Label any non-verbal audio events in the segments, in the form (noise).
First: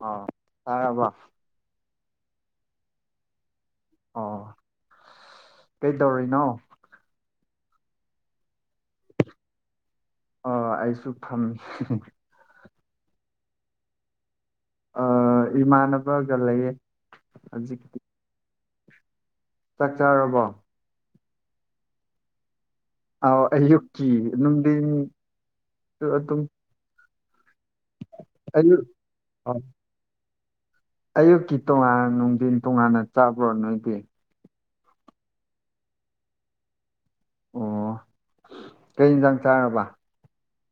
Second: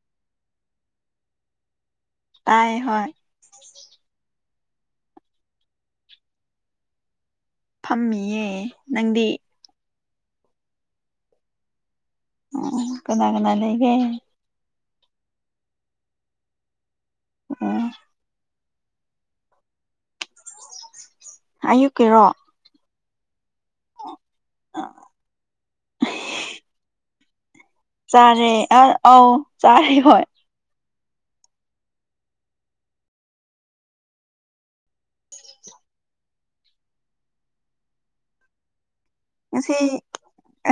ꯑ ꯇꯥꯕ ꯇꯥꯏ ꯍꯣꯏ ꯑꯣ ꯀꯩꯗꯧꯔꯤꯅꯣ ꯐꯝꯃꯤꯌꯦ ꯅꯪꯗꯤ ꯑꯣ ꯑꯩꯁꯨ ꯐꯝꯃꯤ ꯎ ꯀꯅꯥ ꯀꯅꯥ ꯂꯩꯒꯦ ꯏꯃꯥꯟꯅꯕꯒ ꯂꯩꯌꯦ ꯍꯧꯖꯤꯛ ꯑꯣ ꯆꯥꯛ ꯆꯥꯔꯕꯣ ꯑꯌꯨꯛꯀꯤꯔꯣ ꯑꯥꯎ ꯑꯌꯨꯛꯀꯤ ꯅꯨꯡꯗꯤꯡ ꯑꯗꯨꯝ ꯆꯥꯔꯦ ꯑꯌꯨꯛ ꯑ ꯑ ꯆꯥꯔꯦ ꯍꯣꯏ ꯑꯌꯨꯛꯀꯤ ꯇꯣꯉꯥꯟ ꯅꯨꯡꯊꯤꯟ ꯇꯣꯉꯥꯟꯅ ꯆꯥꯄ꯭ꯔꯣ ꯅꯣꯏꯗꯤ ꯑꯣ ꯀꯩꯟꯖꯥꯡ ꯁꯤ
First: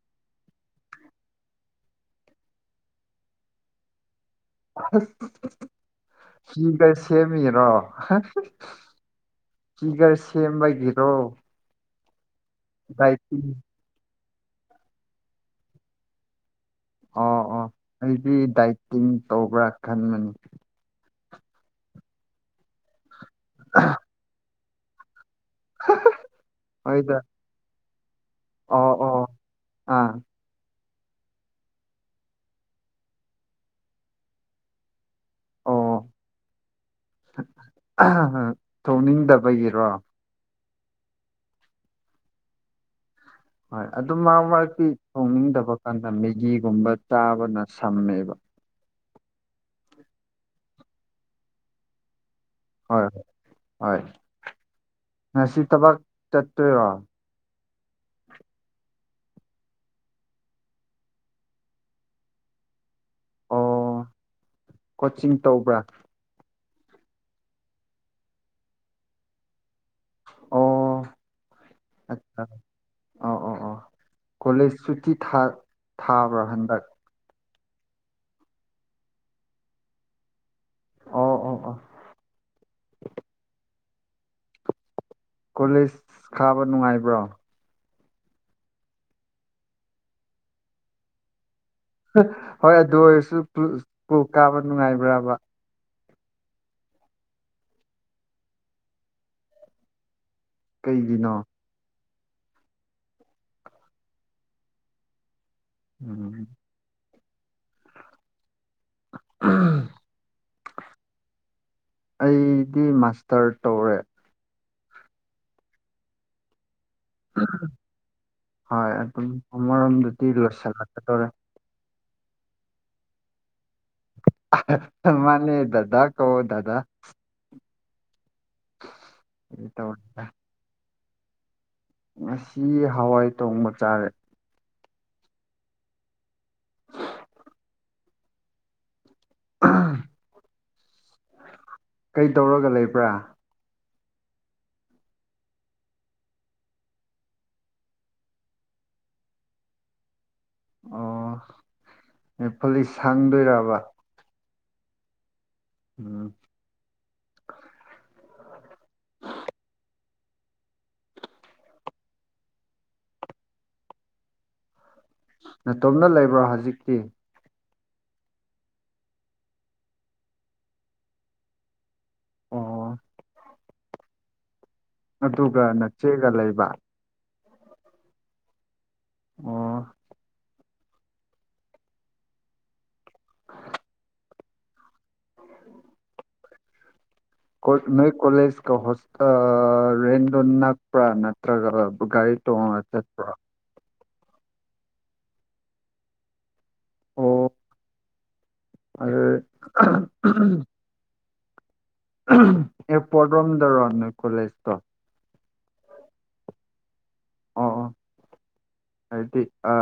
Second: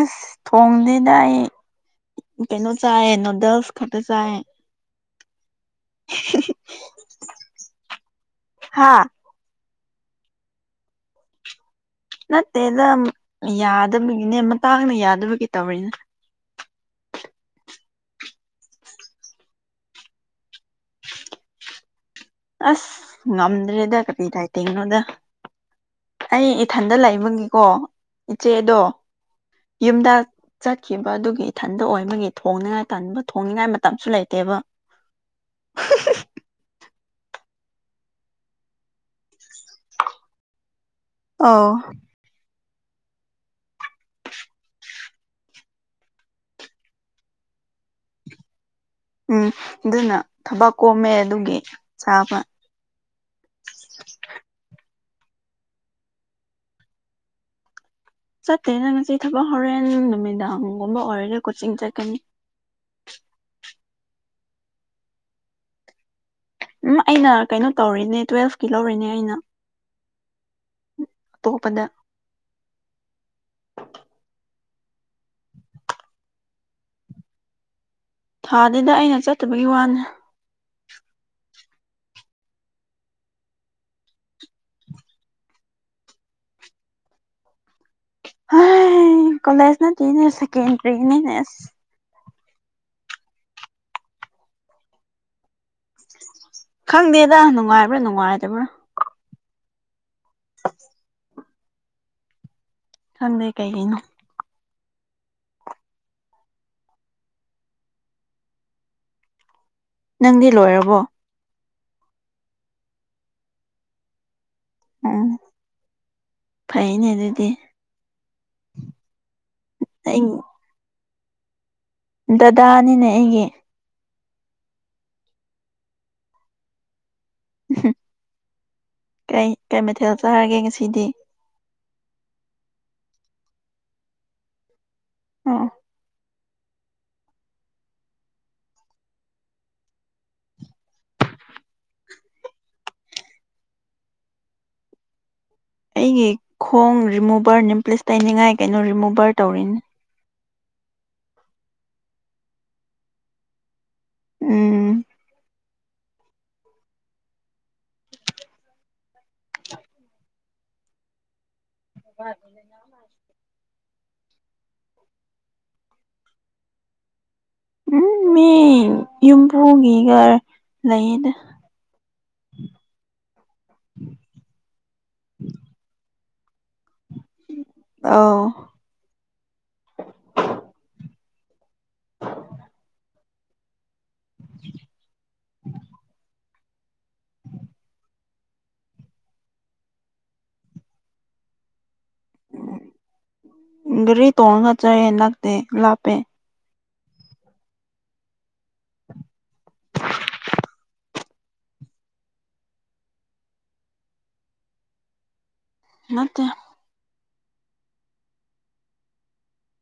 ꯑꯁ ꯊꯣꯡꯁꯤꯗ ꯑꯩ ꯀꯩꯅꯣ ꯆꯥꯏ ꯅꯨꯗꯜꯁ ꯈꯛꯇ ꯆꯥꯏꯌꯦ ꯍꯤ ꯀꯩ ꯁꯦꯝꯃꯤꯔꯣ ꯍꯥ ꯐꯤꯒꯔ ꯁꯦꯝꯕꯒꯤꯔꯣ ꯅꯠꯇꯦꯗ ꯗꯥꯏꯇꯤꯡ ꯌꯥꯗꯕꯒꯤꯅꯦ ꯃꯇꯥꯡꯅ ꯌꯥꯗꯕꯒꯤ ꯇꯧꯔꯤꯅ ꯑ ꯑꯣ ꯑꯩꯗꯤ ꯗꯥꯏꯇꯤꯡ ꯇꯧꯕ꯭ꯔꯥ ꯈꯟꯕꯅꯤ ꯑꯁ ꯉꯝꯗ꯭ꯔꯦꯗ ꯀꯄꯤ ꯇꯥꯏꯇꯤꯡꯅꯣꯗ ꯑꯩ ꯏꯊꯟꯗ ꯍꯣꯏꯗ ꯂꯩꯕꯒꯤ ꯀꯣ ꯏꯆꯦꯗꯣ ꯑꯣ ꯑꯣ ꯌꯨꯝꯗ ꯑꯥ ꯆꯠꯈꯤꯕ ꯑꯗꯨꯒꯤ ꯏꯊꯟꯗ ꯑꯣꯏꯕꯒꯤ ꯊꯣꯡꯅꯤꯉꯥꯏ ꯇꯕ ꯊꯣꯡꯅꯤꯡꯉꯥꯏ ꯃꯇꯝꯁꯨ ꯂꯩꯇꯦꯕ ꯊꯣꯛꯅꯤꯡꯗꯕꯒꯤꯔꯣ ꯑ ꯍꯣꯏ ꯑꯗꯨ ꯃꯔ ꯃꯔꯀꯤ ꯊꯣꯡꯅꯤꯡꯗꯕ ꯀꯥꯟꯗ ꯃꯦꯒꯤꯒꯨꯝꯕ ꯆꯥꯕꯅ ꯁꯝꯃꯦꯕ ꯎꯝ ꯑꯗꯨꯅ ꯊꯕꯛ ꯀꯣꯝꯃꯦ ꯑꯗꯨꯒꯤ ꯆꯥꯕ ꯍꯣꯏ ꯍꯣꯏ ꯍꯣꯏ ꯉꯁꯤ ꯊꯕꯛ ꯆꯠꯇꯣꯏꯔꯣ ꯆꯠꯇꯦꯅ ꯉꯁꯤ ꯊꯕꯛ ꯍꯣꯔꯦꯟ ꯅꯨꯃꯤꯗꯥꯡꯒꯨꯝꯕ ꯑꯣꯏꯔꯔꯦ ꯀꯣꯆꯤꯡ ꯆꯠꯀꯅꯤ ꯑꯣ ꯀꯣꯆꯤꯡ ꯇꯧꯕ꯭ꯔꯥ ꯎꯝ ꯑꯩꯅ ꯀꯩꯅꯣ ꯇꯧꯔꯤꯅꯦ ꯇꯨꯋꯦꯜꯐꯀꯤ ꯂꯧꯔꯤꯅꯦ ꯑꯩꯅ ꯑꯣ ꯇꯣꯄꯗ ꯑ ꯑꯧ ꯑꯧ ꯑꯧ ꯀꯣꯂꯦꯖ ꯁꯨꯇꯤ ꯊꯥꯕ꯭ꯔꯥ ꯍꯟꯗꯛ ꯊꯥꯗꯨꯗ ꯑꯩꯅ ꯆꯠꯇꯕꯒꯤ ꯋꯥꯅꯦ ꯑꯣꯥ ꯑꯣ ꯑꯥ ꯀꯣꯂꯦꯖ ꯈꯥꯕ ꯅꯨꯡꯉꯥꯏꯕ꯭ꯔꯣ ꯍ ꯀꯂꯦꯖ ꯅ ꯇꯅꯦꯀꯔꯤꯅꯦꯅꯦꯁ ꯍꯣꯏ ꯑꯗꯨ ꯑꯣꯏꯔꯁꯨ ꯀꯥꯕ ꯅꯨꯡꯉꯥꯏꯕ꯭ꯔꯥꯕ ꯈꯪꯗꯦꯗ ꯅꯨꯡꯉꯥꯏꯕ꯭ꯔꯥ ꯅꯨꯡꯉꯥꯏꯇꯕ꯭ꯔꯥ ꯀꯩꯒꯤꯅꯣ ꯈꯪꯗꯦ ꯀꯩꯒꯤꯅꯣ ꯎꯝ ꯎꯝ (inaudible) ꯅꯪꯗꯤ ꯂꯣꯏꯔꯕꯣ ꯑꯩꯗꯤ ꯃꯥꯁꯇꯔ ꯇꯧꯔꯦ ꯎꯝ ꯐꯩꯅꯦ ꯑꯗꯨꯗꯤ ꯍꯣꯏ ꯑꯗꯨꯝ ꯑꯩ ꯑꯃꯔꯣꯝꯗꯗꯤ ꯂꯣꯏꯁꯤꯜꯂꯛꯀꯗꯧꯔꯦ ꯗꯗꯥꯅꯤꯅꯦ ꯑꯩꯒꯤ ꯃꯅꯦ ꯗꯗ ꯀꯧꯑꯣ ꯗꯗ ꯎꯝ ꯀ ꯀꯩ ꯇꯧ ꯃꯊꯦꯜ ꯆꯥꯔꯒꯦ ꯉꯁꯤꯗꯤ ꯉꯁꯤ ꯍꯋꯥꯏ ꯊꯣꯡꯕ ꯆꯥꯔꯦ ꯑꯣ ꯀꯩ ꯇꯧꯔꯒ ꯂꯩꯕ꯭ꯔꯥ ꯑꯩꯒꯤ ꯈꯣꯡ ꯔꯤꯃꯨꯚꯔ ꯅꯤꯝꯄ꯭ꯂꯦꯁ ꯇꯅꯤꯡꯉꯥꯏ ꯀꯩꯅꯣ ꯔꯤꯃꯨꯚꯔ ꯇꯧꯔꯤꯅꯤ ꯑꯣ ꯅꯦꯜꯄꯣꯂꯤꯁ ꯁꯪꯗꯣꯏꯔꯕ ꯎꯝ ꯎꯝ ꯑ (inaudible) ꯍ (inaudible) ꯅꯇꯣꯝꯅ ꯂꯩꯕ꯭ꯔꯥ ꯍꯧꯖꯤꯛꯇꯤ ꯎꯝ ꯃꯤ ꯌꯨꯝꯕꯨꯒꯤꯒ ꯂꯩꯗ ꯑꯣ ꯑꯗꯨꯒ ꯅꯆꯦꯒ ꯂꯩꯕ ꯑꯧ ꯑꯣ (unintelligible) (unintelligible) ꯎ (unintelligible) ꯅꯣꯏ ꯀꯣꯂꯦꯖꯀ ꯍꯣꯁ ꯔꯦꯟꯗꯣ ꯅꯛꯄ꯭ꯔꯥ ꯅꯠꯇ꯭ꯔꯒ ꯒꯥꯔꯤ ꯇꯣꯡꯉ ꯆꯠꯕ꯭ꯔꯥ ꯒꯥꯔꯤ ꯇꯣꯡꯉꯒ ꯆꯠꯂꯦ ꯅꯛꯇꯦ ꯂꯥꯞꯄꯦ ꯑꯣ ꯑꯗ (inaudible) ꯑꯦꯄꯣꯔꯠꯔꯝꯗꯔꯣ ꯅꯣꯏ ꯀꯣꯂꯦꯖꯇꯣ ꯅꯠꯇꯦ ꯑꯣ ꯑꯣ (unintelligible) ꯍꯥꯏꯗꯤ ꯑ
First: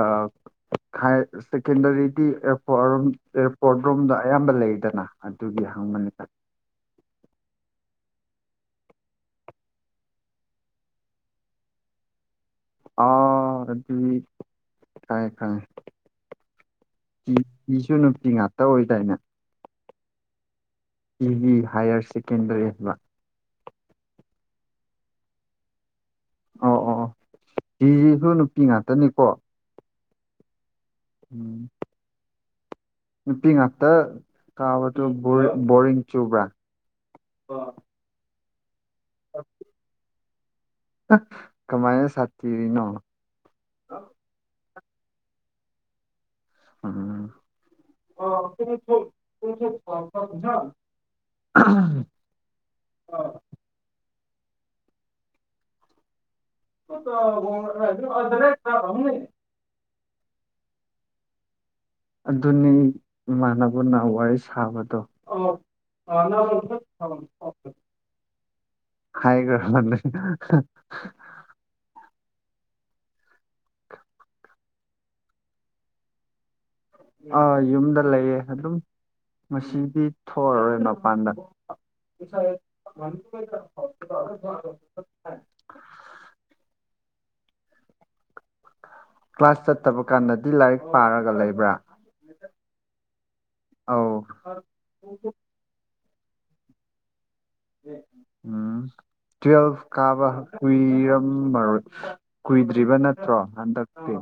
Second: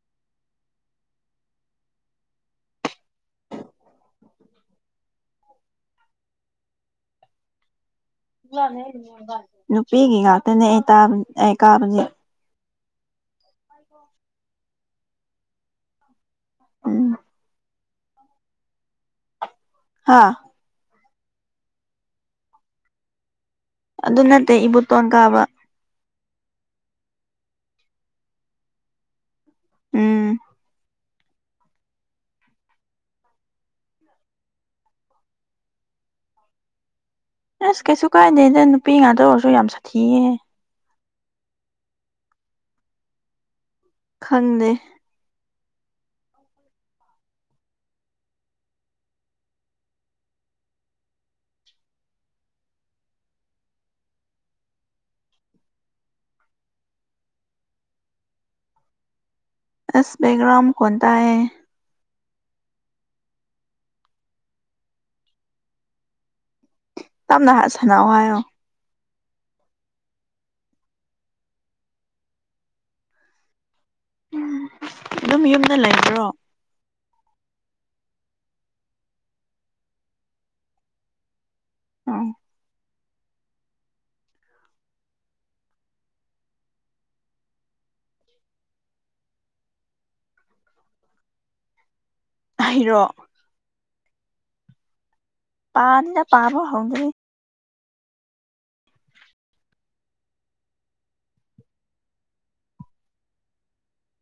ꯈꯥꯏ ꯁꯦꯀꯦꯟꯗꯔꯤꯗꯤ ꯑꯦꯄꯣꯔꯠꯣꯝ ꯑꯦꯔꯄꯣꯔꯠ ꯔꯣꯝꯗ ꯑꯌꯥꯝꯕ ꯂꯩꯗꯅ ꯑꯗꯨꯒꯤ ꯍꯪꯕꯅꯤ ꯅꯨꯄꯤꯒꯤ ꯉꯥꯛꯇꯅꯦ ꯑꯩꯅ ꯀꯕꯗꯤ ꯑꯥ ꯑꯗꯨꯗꯤ ꯈꯥꯏꯌꯦ ꯎꯝ ꯇꯤꯖꯤꯁꯨ ꯅꯨꯄꯤ ꯉꯥꯛꯇ ꯑꯣꯏꯗꯥꯏꯅꯦ ꯍꯥꯥ ꯇꯤꯖꯤ ꯍꯥꯌꯌꯔ ꯁꯦꯀꯦꯟꯗꯔꯤ ꯍꯥꯏꯕ ꯑꯗꯨ ꯅꯠꯇꯦ ꯏꯕꯨꯇꯣꯟ ꯀꯥꯕ ꯑꯣ ꯑꯣ ꯑꯣ ꯇꯤꯁꯤꯁꯨ ꯅꯨꯄꯤ ꯉꯥꯛꯇꯅꯤꯀꯣ ꯎꯝ ꯎꯝ (inaudible) ꯅꯨꯄꯤ ꯉꯥꯛꯇ ꯀꯥꯕꯗꯨ ꯕꯣꯔꯤꯡ ꯆꯨꯕ꯭ꯔꯥ ꯑꯁ ꯀꯩꯁꯨ ꯀꯥꯏꯗꯦꯗ ꯅꯨꯄꯤ ꯉꯥꯛꯇ ꯑꯣꯏꯔꯁꯨ ꯌꯥꯝ ꯁꯥꯊꯤꯑꯦ ꯀꯃꯥꯏꯅ ꯁꯥꯇꯤꯔꯤꯅꯣ ꯈꯪꯗꯦ ꯎꯝ (inaudible) ꯑꯥ (unintelligible) ꯏꯁ ꯕꯥꯛꯒ꯭ꯔꯝ ꯃꯀꯣꯟ ꯇꯥꯏ ꯌꯦ ꯑꯗꯨꯅꯤ ꯏꯃꯥꯟꯅꯕꯅ ꯋꯥꯔꯤ ꯁꯥꯕꯗꯣ ꯇꯞꯅ ꯁꯥꯟꯅꯧ ꯍꯥꯏꯌꯣ ꯍꯥꯏꯒꯦ (inaudible) ꯑꯗꯨꯝ ꯌꯨꯝꯗ ꯂꯩꯕ꯭ꯔꯣ ꯑꯥ ꯌꯨꯝꯗ ꯂꯩꯌꯦ ꯑꯗꯨꯝ ꯉꯁꯤꯗꯤ ꯊꯣꯛꯑꯔꯣꯏ ꯃꯄꯥꯟꯗ (unintelligible) ꯀ꯭ꯂꯥꯁ ꯆꯠꯇꯕ ꯀꯥꯟꯗꯗꯤ ꯂꯥꯏꯔꯤꯛ ꯄꯥꯔꯒ ꯂꯩꯕ꯭ꯔꯥ ꯑꯩꯔꯣ ꯑꯥꯎ ꯄꯥꯗ ꯄꯥꯕ ꯍꯧꯗꯔꯤ ꯎꯝ (inaudible) ꯇꯨꯋꯦꯜꯐ ꯀꯥꯕ ꯀꯨꯏꯔꯝꯃꯔꯣꯏ ꯀꯨꯏꯗ꯭ꯔꯤꯕ ꯅꯠꯇ꯭ꯔꯣ ꯍꯟꯗꯛꯇꯤ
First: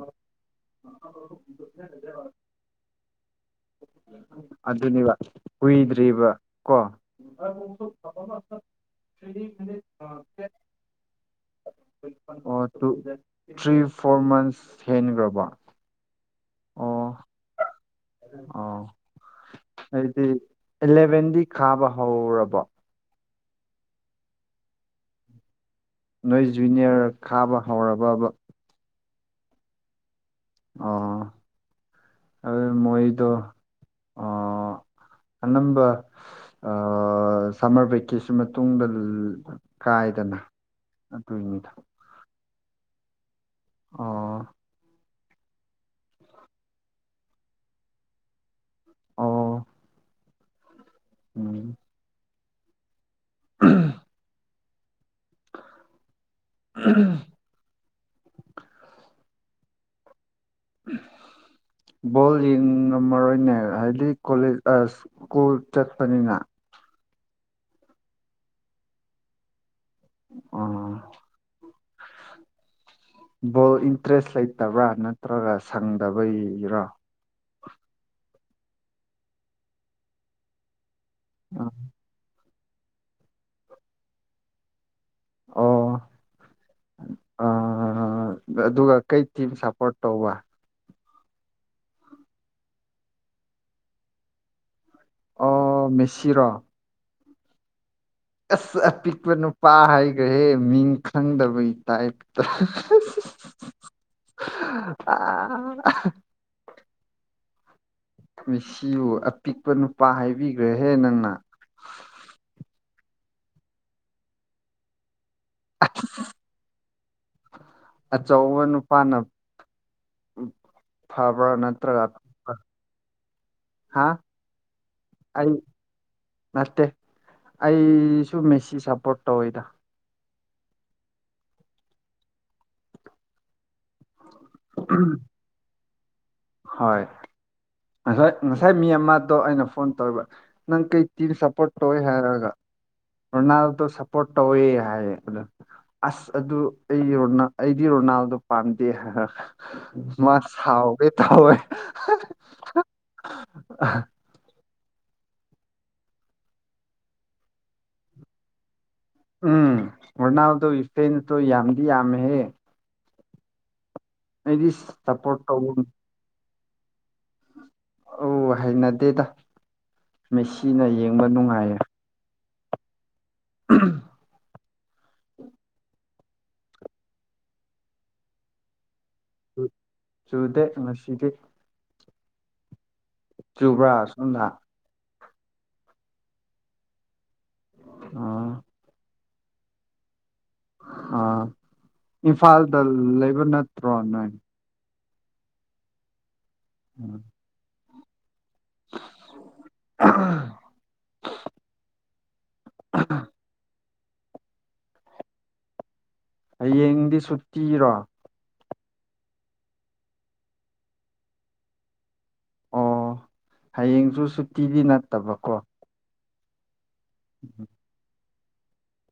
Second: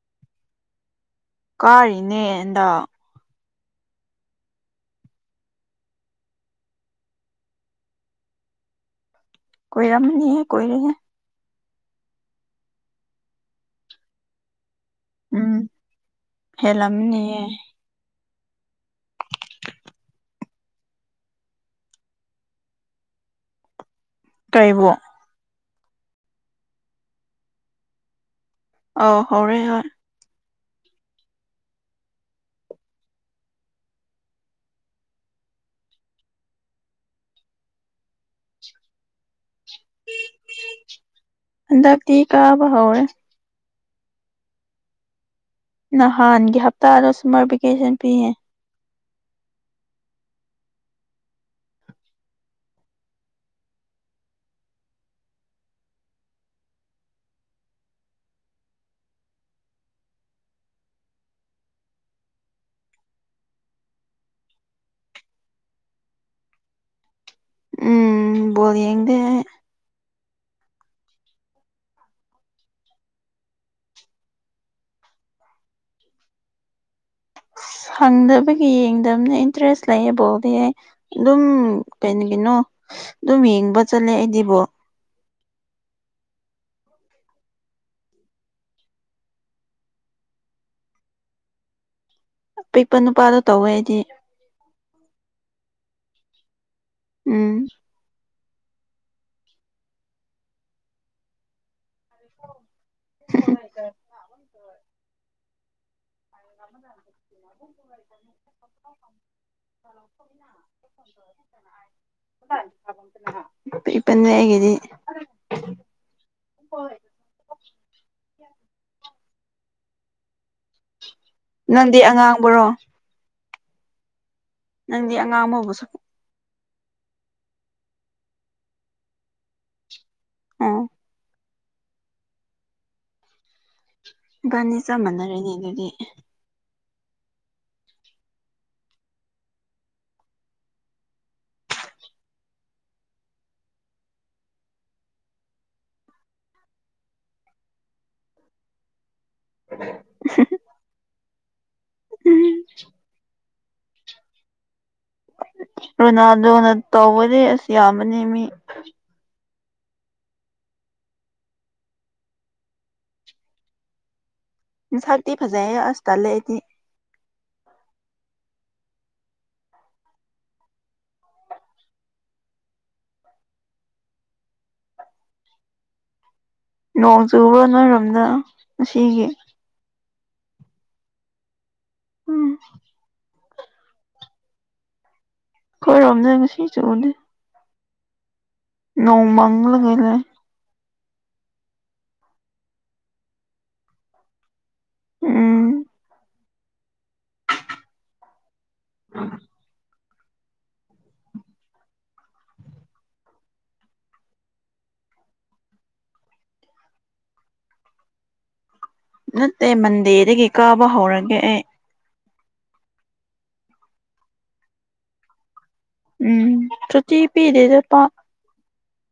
ꯀꯥꯔꯤꯅꯦꯟ ꯍꯟꯗꯛ ꯑꯗꯨꯅꯦꯕ ꯀꯨꯏꯗ꯭ꯔꯤꯕ ꯀꯣ (unintelligible) ꯀꯣꯏꯔꯝꯅꯤ ꯀꯣꯏ ꯑꯣ ꯊ꯭ꯔꯤ ꯐꯣꯔ ꯃꯟꯁ ꯍꯦꯟꯈ꯭ꯔꯕ ꯍꯂꯝꯅꯤ ꯑꯣ ꯍꯥꯏꯗꯤ ꯑꯦꯂꯚꯦꯟꯗꯤ ꯈꯥꯕ ꯍꯧꯔꯕꯣ ꯀꯩꯕꯨ ꯅꯣꯏ ꯖꯨꯅꯤꯌꯔ ꯈꯥꯕ ꯍꯧꯔꯕ ꯑꯣ ꯍꯔꯦ ꯍꯣꯏ ꯑ ꯃꯣꯏꯗꯣ ꯑ ꯑꯅꯝꯕ ꯁꯝꯃꯔ ꯚꯦꯀꯦꯁꯟ ꯃꯇꯨꯡꯗ ꯀꯥꯏꯗꯅ ꯑꯗꯨꯅꯤꯗ ꯊꯤ ꯀꯥꯕ ꯍꯧꯔꯦ ꯑꯣ ꯅꯍꯥꯟꯒꯤ ꯍꯞꯇꯥꯗ ꯁꯨꯃꯔ ꯚꯦꯀꯦꯁꯟ ꯄꯤꯌꯦ ꯑꯣ ꯎꯝ (unintelligible) (unintelligible) (unintelligible) ꯕꯣꯜ ꯌꯦꯡ ꯉꯝꯃꯔꯣꯏꯅꯦ ꯍꯥꯏꯗꯤ ꯀꯣꯂꯦ ꯁ꯭ꯀꯨꯜ ꯆꯠꯄꯅꯤꯅ ꯎꯝ ꯕꯣꯜ ꯌꯦꯡꯗ ꯑꯣ ꯕꯣꯜ ꯏꯟꯇꯔꯦꯁ ꯂꯩꯇꯕ꯭ꯔꯥ ꯅꯠꯇ꯭ꯔꯒ ꯁꯪꯗꯕꯒꯤꯔꯥ ꯑꯁ ꯁꯪꯗꯕꯒꯤ ꯌꯦꯡꯗꯕꯅ ꯏꯟꯇꯔꯦꯁ ꯂꯩꯌꯦꯕꯥꯎꯗꯤ ꯑꯩ ꯑꯗꯨꯝ (unintelligible) ꯀꯔꯤꯒꯤꯅꯣ ꯑꯗꯨꯝ ꯌꯦꯡꯕ ꯆꯠꯂꯦ ꯑꯩꯗꯤꯕꯣ ꯑꯣ (inaudible) ꯑ ꯑꯗꯨꯒ ꯀꯩ ꯇꯤꯝ ꯁꯞꯄꯣꯔꯠ ꯇꯧꯕ ꯑꯄꯤꯛꯄ ꯅꯨꯄꯥꯗꯣ ꯇꯧꯋꯦ ꯑꯩꯗꯤ ꯑꯣ ꯃꯦꯁꯤꯔꯣ ꯎꯝ ꯑꯁ ꯑꯄꯤꯛꯄ ꯅꯨꯄꯥ ꯍꯥꯏꯈ꯭ꯔꯍꯦ ꯃꯤꯡ ꯈꯪꯗꯕꯒꯤ ꯇꯥꯏꯞꯇ (unintelligible) ꯃꯤꯁꯤꯕꯨ ꯑꯄꯤꯛꯄ ꯅꯨꯄꯥ ꯍꯥꯏꯕꯤꯈ꯭ꯔꯦꯍꯦ ꯅꯪꯅ (unintelligible) ꯄꯤꯛꯄꯅꯦ ꯑꯩꯒꯤꯗꯤ ꯍꯣꯏ ꯑꯆꯧꯕ ꯅꯨꯄꯥꯅ ꯐꯥꯕꯔ ꯅꯪꯗꯤ ꯅꯠꯇ꯭ꯔꯒ ꯑꯉꯥꯡꯕꯔꯣ ꯍꯥꯥ ꯅꯪꯗꯤ ꯑꯉꯥꯡ ꯐꯕꯨꯁꯨ ꯅꯠꯇꯦ ꯑꯩꯁꯨ ꯃꯦꯁꯤ ꯁꯞꯄꯣꯔꯠ ꯇꯧꯋꯤꯗ ꯑꯣ ꯏꯕꯅꯤ ꯆꯞ ꯃꯅꯔꯦꯅꯤ ꯑꯗꯨꯗꯤ ꯍꯣꯏ ꯉꯁ ꯉꯁꯥꯏ ꯃꯤ ꯑꯃꯗꯣ ꯑꯩꯅ ꯐꯣꯟ ꯇꯧꯔꯤꯕ ꯅꯪ ꯀꯩ ꯇꯤꯝ ꯁꯄꯣꯔꯠ ꯇꯧꯋꯦ ꯍꯥꯏꯔꯒ ꯔꯣꯅꯥꯜꯗꯣ ꯁꯄꯣꯔꯠ ꯇꯧꯋꯦ ꯍꯥꯏ ꯑꯁ ꯑꯗꯨ ꯑꯩꯗꯤ ꯔꯣꯅꯥꯜꯗꯣ ꯄꯥꯝꯗꯦ ꯃꯥ ꯁꯥꯎꯒꯦ ꯇꯧꯏ (unintelligible) ꯔꯣꯅꯥꯜꯗꯣꯅ ꯇꯧꯕꯗꯤ ꯑꯁ ꯌꯥꯝꯕꯅꯦ ꯃꯤ ꯎꯝ ꯔꯣꯅꯥꯜꯗꯣꯒꯤ ꯐꯦꯟꯇꯣ ꯌꯥꯝꯗꯤ ꯌꯥꯃꯦ ꯍꯦ ꯁꯃꯁꯛꯇꯤ ꯁꯞꯄꯣꯔꯠ ꯇꯧ ꯐꯖꯩꯍꯦ ꯑꯁ ꯇꯥꯜꯂꯦ ꯑꯩꯗꯤ ꯑꯣ ꯍꯩꯅꯗꯦꯗ ꯃꯦꯁꯤꯅ ꯌꯦꯡꯕ ꯅꯨꯡꯉꯥꯏꯌꯦ (unintelligible) ꯅꯣꯡ ꯆꯨꯕ꯭ꯔꯣ ꯅꯣꯏꯔꯣꯝꯗ ꯉꯥꯁꯤꯒꯤ ꯆꯨꯗꯦ ꯉꯥꯁꯤꯗꯤ ꯎꯝ ꯆꯨꯕ꯭ꯔꯥ ꯁꯣꯝꯗ ꯑꯩꯈꯣꯏꯔꯣꯝ ꯉꯁꯤ ꯆꯨꯕꯅꯦ ꯑꯣ ꯅꯣꯡ ꯃꯡꯂꯒ ꯂꯩ ꯑꯥ ꯏꯝꯐꯥꯜꯗ ꯂꯩꯕ ꯅꯠꯇ꯭ꯔꯣ ꯅꯣꯏ ꯎꯝ (unintelligible) (unintelligible) (unintelligible) (unintelligible) ꯍꯌꯦꯡꯗꯤ ꯁꯨꯇꯤꯔꯣ ꯅꯠꯇꯦ ꯃꯟꯗꯦꯗꯒꯤ ꯀꯥꯕ ꯍꯧꯔꯒꯦ ꯑꯩ ꯑꯣ ꯍꯌꯦꯡꯁꯨ ꯁꯨꯇꯤꯗꯤ ꯅꯠꯇꯕ ꯀꯣ ꯎꯝ ꯁꯨꯇꯤ ꯄꯤꯗꯦꯗ ꯄꯥꯛ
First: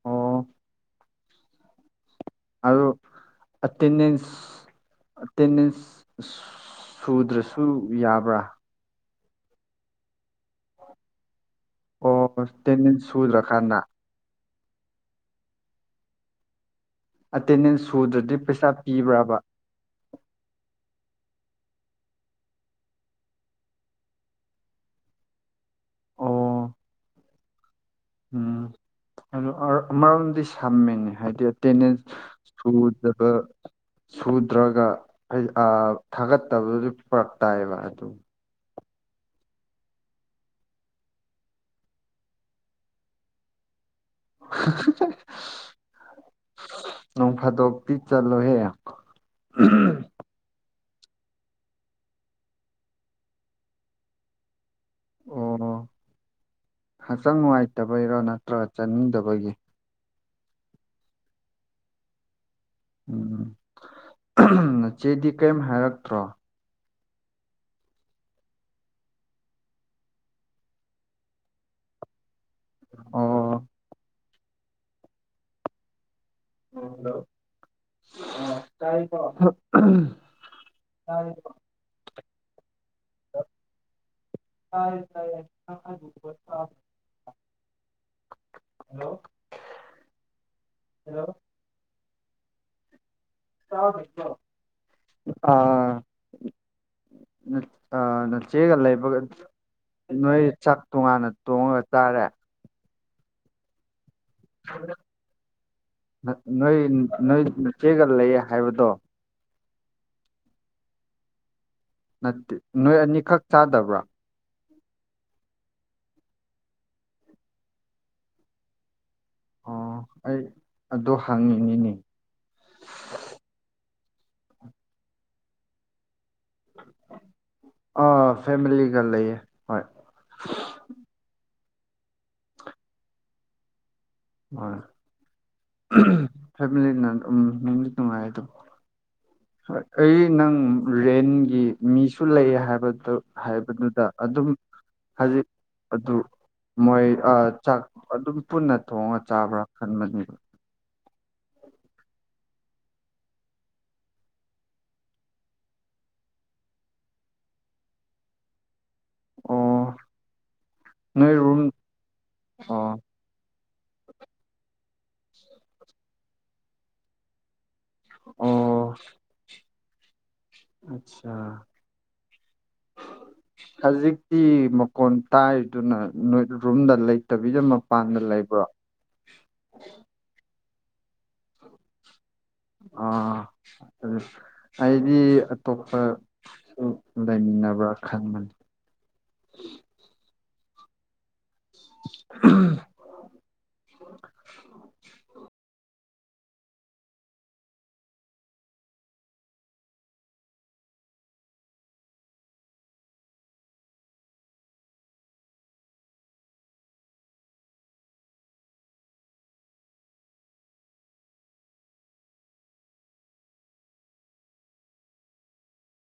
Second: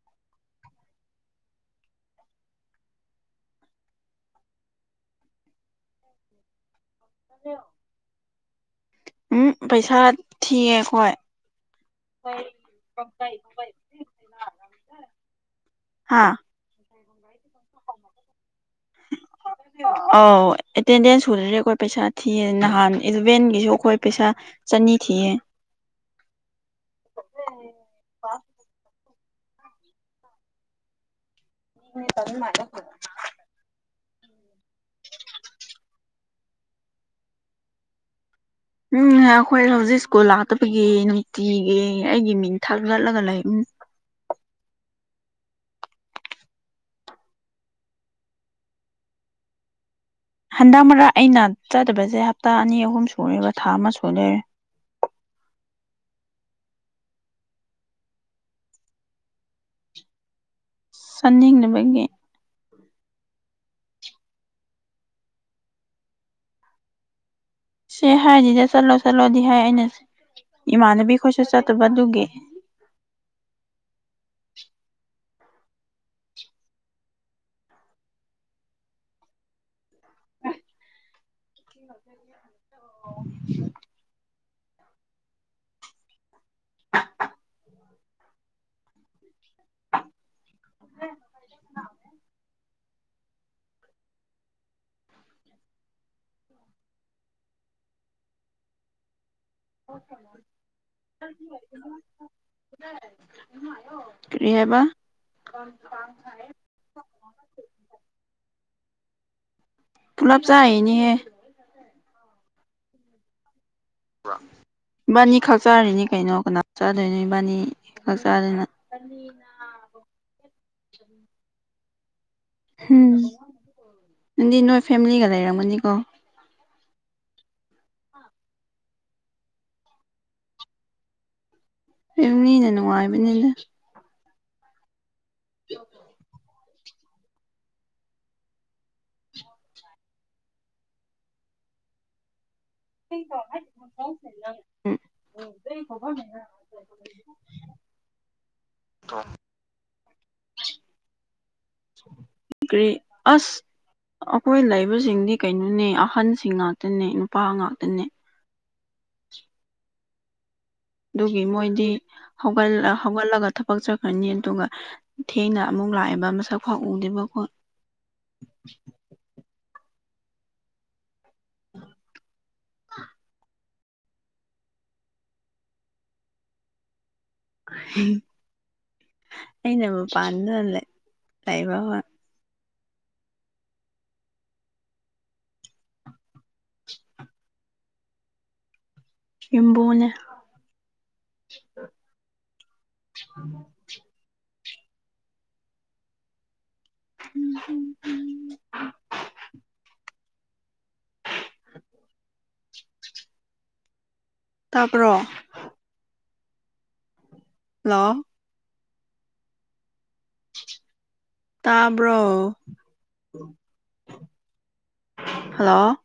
ꯑꯣ ꯑꯗꯣ ꯑꯦꯇꯦꯟꯗꯦꯟꯁ ꯑꯦꯇꯦꯟꯗꯦꯟꯁ ꯁꯨꯗ꯭ꯔꯁꯨ ꯌꯥꯕ꯭ꯔꯥ ꯎꯝ ꯄꯩꯁꯥ ꯊꯤꯑꯦ ꯑꯩꯈꯣꯏ ꯑꯣ ꯑꯦꯇꯦꯟꯗꯦꯟꯁ ꯁꯨꯗ꯭ꯔꯀꯥꯟꯗ ꯍꯥꯥ ꯑꯦꯇꯦꯟꯗꯦꯟꯁ ꯁꯨꯗ꯭ꯔꯗꯤ ꯄꯩꯁꯥ ꯄꯤꯕ꯭ꯔꯥꯕ ꯑꯧ ꯑꯦꯇꯦꯟꯗꯦꯟꯁ ꯁꯨꯗ꯭ꯔꯦ ꯑꯩꯈꯣꯏ ꯄꯩꯁꯥ ꯊꯤꯌꯦ ꯅꯍꯥꯟ ꯏꯂꯚꯦꯟꯒꯤꯁꯨ ꯑꯩꯈꯣꯏ ꯄꯩꯁꯥ ꯆꯅꯤ ꯊꯤꯌꯦ ꯑꯣ ꯎꯝ ꯑꯗꯨ ꯑꯃꯔꯣꯝꯗꯤ ꯁꯝꯃꯦꯅꯦ ꯍꯥꯏꯗꯤ ꯑꯦꯇꯦꯟꯗꯦꯟꯁ ꯁꯨꯗ ꯁꯨꯗ꯭ꯔꯒ ꯊꯥꯒꯠꯇꯕ ꯐꯔꯥꯛ ꯇꯥꯏꯕ ꯑꯗꯨ ꯎꯝ ꯑꯩꯈꯣꯏ ꯍꯧꯖꯤꯛ ꯁ꯭ꯀꯨꯜ ꯂꯥꯛꯇꯕꯒꯤ ꯅꯨꯡꯇꯤꯒꯤ ꯑꯩꯒꯤ ꯃꯤꯡ ꯊꯛꯂꯠꯂꯒ ꯂꯩ ꯎꯝ (unintelligible) ꯅꯣꯡ ꯐꯥꯗ‌ꯧꯛꯇꯤ ꯆꯜꯂꯣ ꯍꯦ ꯍꯟꯗꯛ ꯃꯔꯛ ꯑꯩꯅ ꯆꯥꯠꯇꯕꯁꯦ ꯍꯞꯇꯥ ꯑꯅꯤ ꯑꯍꯨꯝ ꯁꯨꯨꯔꯦꯕ ꯊꯥ ꯑꯃ ꯁꯨꯨꯔꯦ ꯑꯣ ꯍꯛꯆꯥꯡ ꯅꯨꯡꯉꯥꯏꯇꯕꯩꯔꯥ ꯅꯠꯇ꯭ꯔ ꯆꯠꯅꯤꯡꯗꯕꯒꯤ ꯁꯟꯅꯤꯡꯅꯕꯒꯤ ꯎꯝ ꯅꯆꯦꯗꯤ ꯀꯔꯤꯝ ꯍꯥꯏꯔꯛꯇ꯭ꯔꯣ ꯁꯤ ꯍꯥꯏꯗꯤꯗ ꯆꯠꯂꯣ ꯆꯠꯂꯣꯗꯤ ꯍꯥꯏ ꯑꯩꯅ ꯏꯃꯥꯟꯅꯕꯤ ꯈꯣꯏꯁꯨ ꯆꯠꯇꯕ ꯗꯨꯒꯤ ꯑꯣ ꯇꯥꯏꯀꯣ ꯌꯥ (unintelligible) ꯇꯥꯏ ꯇꯥꯏ ꯍꯂꯣ ꯍꯂꯣ ꯑꯥ ꯅꯆꯦꯒ ꯂꯩꯕꯒ ꯅꯣꯏ ꯆꯥꯛ ꯇꯣꯡꯉꯥꯟꯅ ꯇꯣꯡꯉꯒ ꯆꯥꯔꯦ ꯀꯔꯤꯍꯥꯏꯕ ꯅꯣꯏ ꯅꯣꯏ ꯆꯦꯒ ꯂꯩꯌꯦ ꯍꯥꯏꯕꯗꯣ ꯄꯨꯂꯥꯞ ꯆꯥꯏꯅꯤꯍ‌ꯦ ꯅꯠꯇꯦ ꯅꯣꯏ ꯑꯅꯤꯈꯛ ꯆꯥꯗꯕ꯭ꯔꯥ ꯏꯕꯥꯅꯤ ꯈꯛ ꯆꯥꯔꯤꯅꯤ ꯀꯩꯅꯣ ꯀꯅꯥ ꯆꯥꯗꯣꯏꯅꯣ ꯏꯕꯥꯅꯤ ꯈꯛ ꯆꯥꯗꯅ ꯑꯅꯤꯅ ꯑꯣ ꯑꯩ ꯑꯗꯨꯣ ꯍꯥꯡꯉꯤꯅꯤꯅꯤ ꯎꯝ ꯅꯪꯗꯤ ꯅꯣꯏ ꯐꯦꯃꯤꯂꯤꯒ ꯂꯩꯔꯝꯒꯅꯤꯀꯣ ꯑꯥ ꯐꯦꯃꯤꯂꯤꯒ ꯂꯩꯌꯦ ꯍꯣꯏ ꯐꯝꯂꯤꯅ ꯅꯨꯡꯉꯥꯏꯕꯅꯤꯅ ꯍꯣꯏ ꯐꯦꯃꯤꯂꯤꯅ ꯗꯨꯝ ꯅꯨꯡꯉꯥꯏ ꯑꯗꯨꯝꯕ‌ꯧ ꯍꯣꯏ ꯑꯩ ꯅꯪ ꯔꯦꯟꯒꯤ ꯃꯤꯁꯨ ꯂꯩ ꯍꯥꯏꯕ ꯑꯗꯨ ꯍꯥꯏꯕꯗꯨꯗ ꯑꯗꯨꯝ ꯍꯩꯖꯤꯛ ꯑꯗꯨ ꯃꯣꯏ ꯑ ꯆꯥꯛ ꯑꯗꯨꯝ ꯄꯨꯟꯅ ꯊꯣꯡꯉ ꯆꯥꯕ꯭ꯔꯥ ꯈꯟꯕꯅꯤ ꯀꯔꯤ ꯑꯁ ꯑꯩꯈꯣꯏ ꯂꯩꯕꯁꯤꯡꯗꯤ ꯀꯩꯅꯣꯅꯦ ꯑꯍꯟꯁꯤꯡ ꯉꯥꯛꯇꯅꯦ ꯅꯨꯄꯥ ꯉꯥꯛꯇꯅꯦ ꯑꯣ ꯅꯣꯏ ꯑꯗꯨꯒꯤ ꯔꯨꯝ ꯃꯣꯏꯗꯤ ꯍꯧꯒꯜ ꯑꯣ ꯍꯧꯒꯠꯂꯒ ꯊꯕꯛ ꯆꯠꯈꯅꯤ ꯑꯗꯨꯒ ꯊꯦꯡꯅ ꯑꯃꯨꯛ ꯂꯥꯛꯑꯦꯕ ꯃꯁꯛ ꯈꯥꯛꯎꯗꯦꯕꯥꯀ‌‌ꯣ ꯑꯣ ꯑꯆꯥ ꯍꯧꯖꯤꯛꯇꯤ ꯃꯀꯣꯟ ꯇꯥꯏꯗꯨꯅ ꯔꯨꯝꯗ ꯂꯩ ꯇꯕꯤꯗ ꯃꯄꯥꯟꯗ ꯂꯩꯕ꯭ꯔꯣ ꯑꯩꯅ ꯃꯄꯥꯟꯗ ꯂꯩꯕ ꯍ‌ꯣꯏ ꯑꯥ ꯑꯗꯨ ꯑꯩꯗꯤ ꯑꯇꯣꯞꯄ ꯂꯩꯃꯤꯟꯅꯕ꯭ꯔꯥ ꯈꯟꯕꯂꯤ ꯏꯝꯕꯨꯅ‌ꯦ ꯎꯝ ꯎꯝ (unintelligible) ꯎꯝ ꯎꯝ (unintelligible) (unintelligible) ꯇꯥꯕ꯭ꯔꯣ ꯍꯜꯂꯣ ꯇꯥꯕ꯭ꯔꯣ ꯍꯜꯂꯣ